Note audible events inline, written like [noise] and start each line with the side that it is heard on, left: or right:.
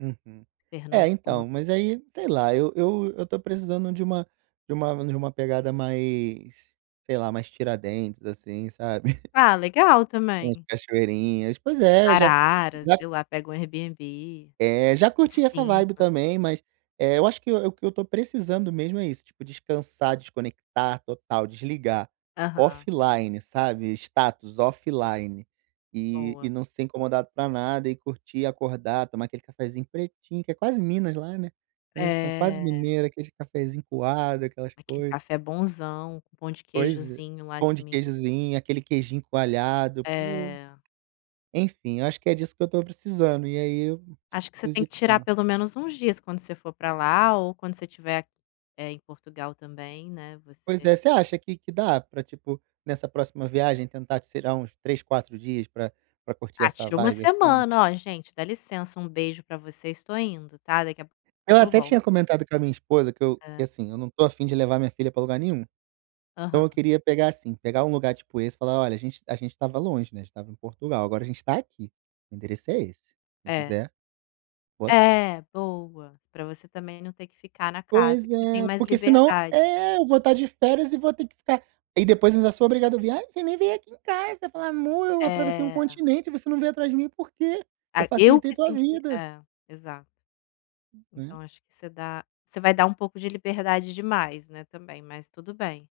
right: Uhum.
left: Fernando,
right: É,
left: como
right: então,
left: foi?
right: mas aí, sei lá, eu eu eu tô precisando de uma de uma de uma pegada mais, sei lá, mais Tiradentes assim, sabe,
left: Ah, legal,
right: [chuckles] umas
left: também.
right: cachoeirinhas. Pois é, eu já
left: Araras,
right: já
left: sei lá, pega o Airbnb
right: É, já
left: com
right: curti essa vibe
left: piscina.
right: também, mas, eh, eu acho que o o que eu estou precisando mesmo é isso, tipo, descansar, desconectar total, desligar,
left: Aham.
right: offline, sabe, status offline, e
left: Boa.
right: e não ser incomodado para nada e curtir e acordar, tomar aquele cafezinho pretinho, que é quase Minas lá, né? Então, eles são quase
left: É.
right: mineiro, aquele cafezinho coado, aquelas
left: Aquele
right: coisa.
left: café bonzão, com um pão de
right: Pois
left: queijozinho lá de
right: pão de
left: Minas.
right: queijinho, aquele queijinho coalhado, pô.
left: É.
right: Enfim, acho que é disso que eu tô precisando e aí, [clicks tongue] eu
left: Acho que você
right: preciso
left: tem
right: de
left: que tirar
right: tempo.
left: pelo menos uns dias quando você for pra lá ou quando você estiver, eh, em Portugal também, né,
right: Pois
left: você
right: é, você acha que que dá? Para, tipo, nessa próxima viagem tentar, tirar uns 3, 4 dias pra pra curtir
left: Ah,
right: essa
left: tira uma
right: vibe, assim.
left: semana: "Ó, gente, dá licença, um beijo pra vocês, tô indo, tá. Daqui a pouco
right: Ela
left: eu
right: até
left: volto".
right: tinha comentado com a minha esposa que eu
left: Hã.
right: que, assim, não tô afim de levar minha filha para lugar nenhum. Então, eu
left: Aham.
right: queria pegar, assim, pegar um lugar, tipo, esse, e falar: "Olha, a gente a gente estava longe, né, gente estava em Portugal. Agora a gente tá aqui, o endereço é esse, quem
left: É.
right: quiser, boa sorte".
left: É, boa. Pra você também não ter que ficar na casa
right: Pois
left: que você tem
right: é.
left: mais
right: Porque, senão
left: liberdade.
right: é, eu vou estar de férias e vou ter que ficar e depois ainda sou obrigado a ouvir: "Ai, você nem veio aqui em casa". Falar: "Amor, eu atravessei um
left: É.
right: continente e você não veio atrás de mim, por quê? Eu
left: A eu
right: facilitei
left: que
right: tua
left: tenho que
right: vida".
left: é, exato.
right: Né?
left: Então acho que você dá você vai dar um pouco de liberdade demais, né, também, mas tudo bem.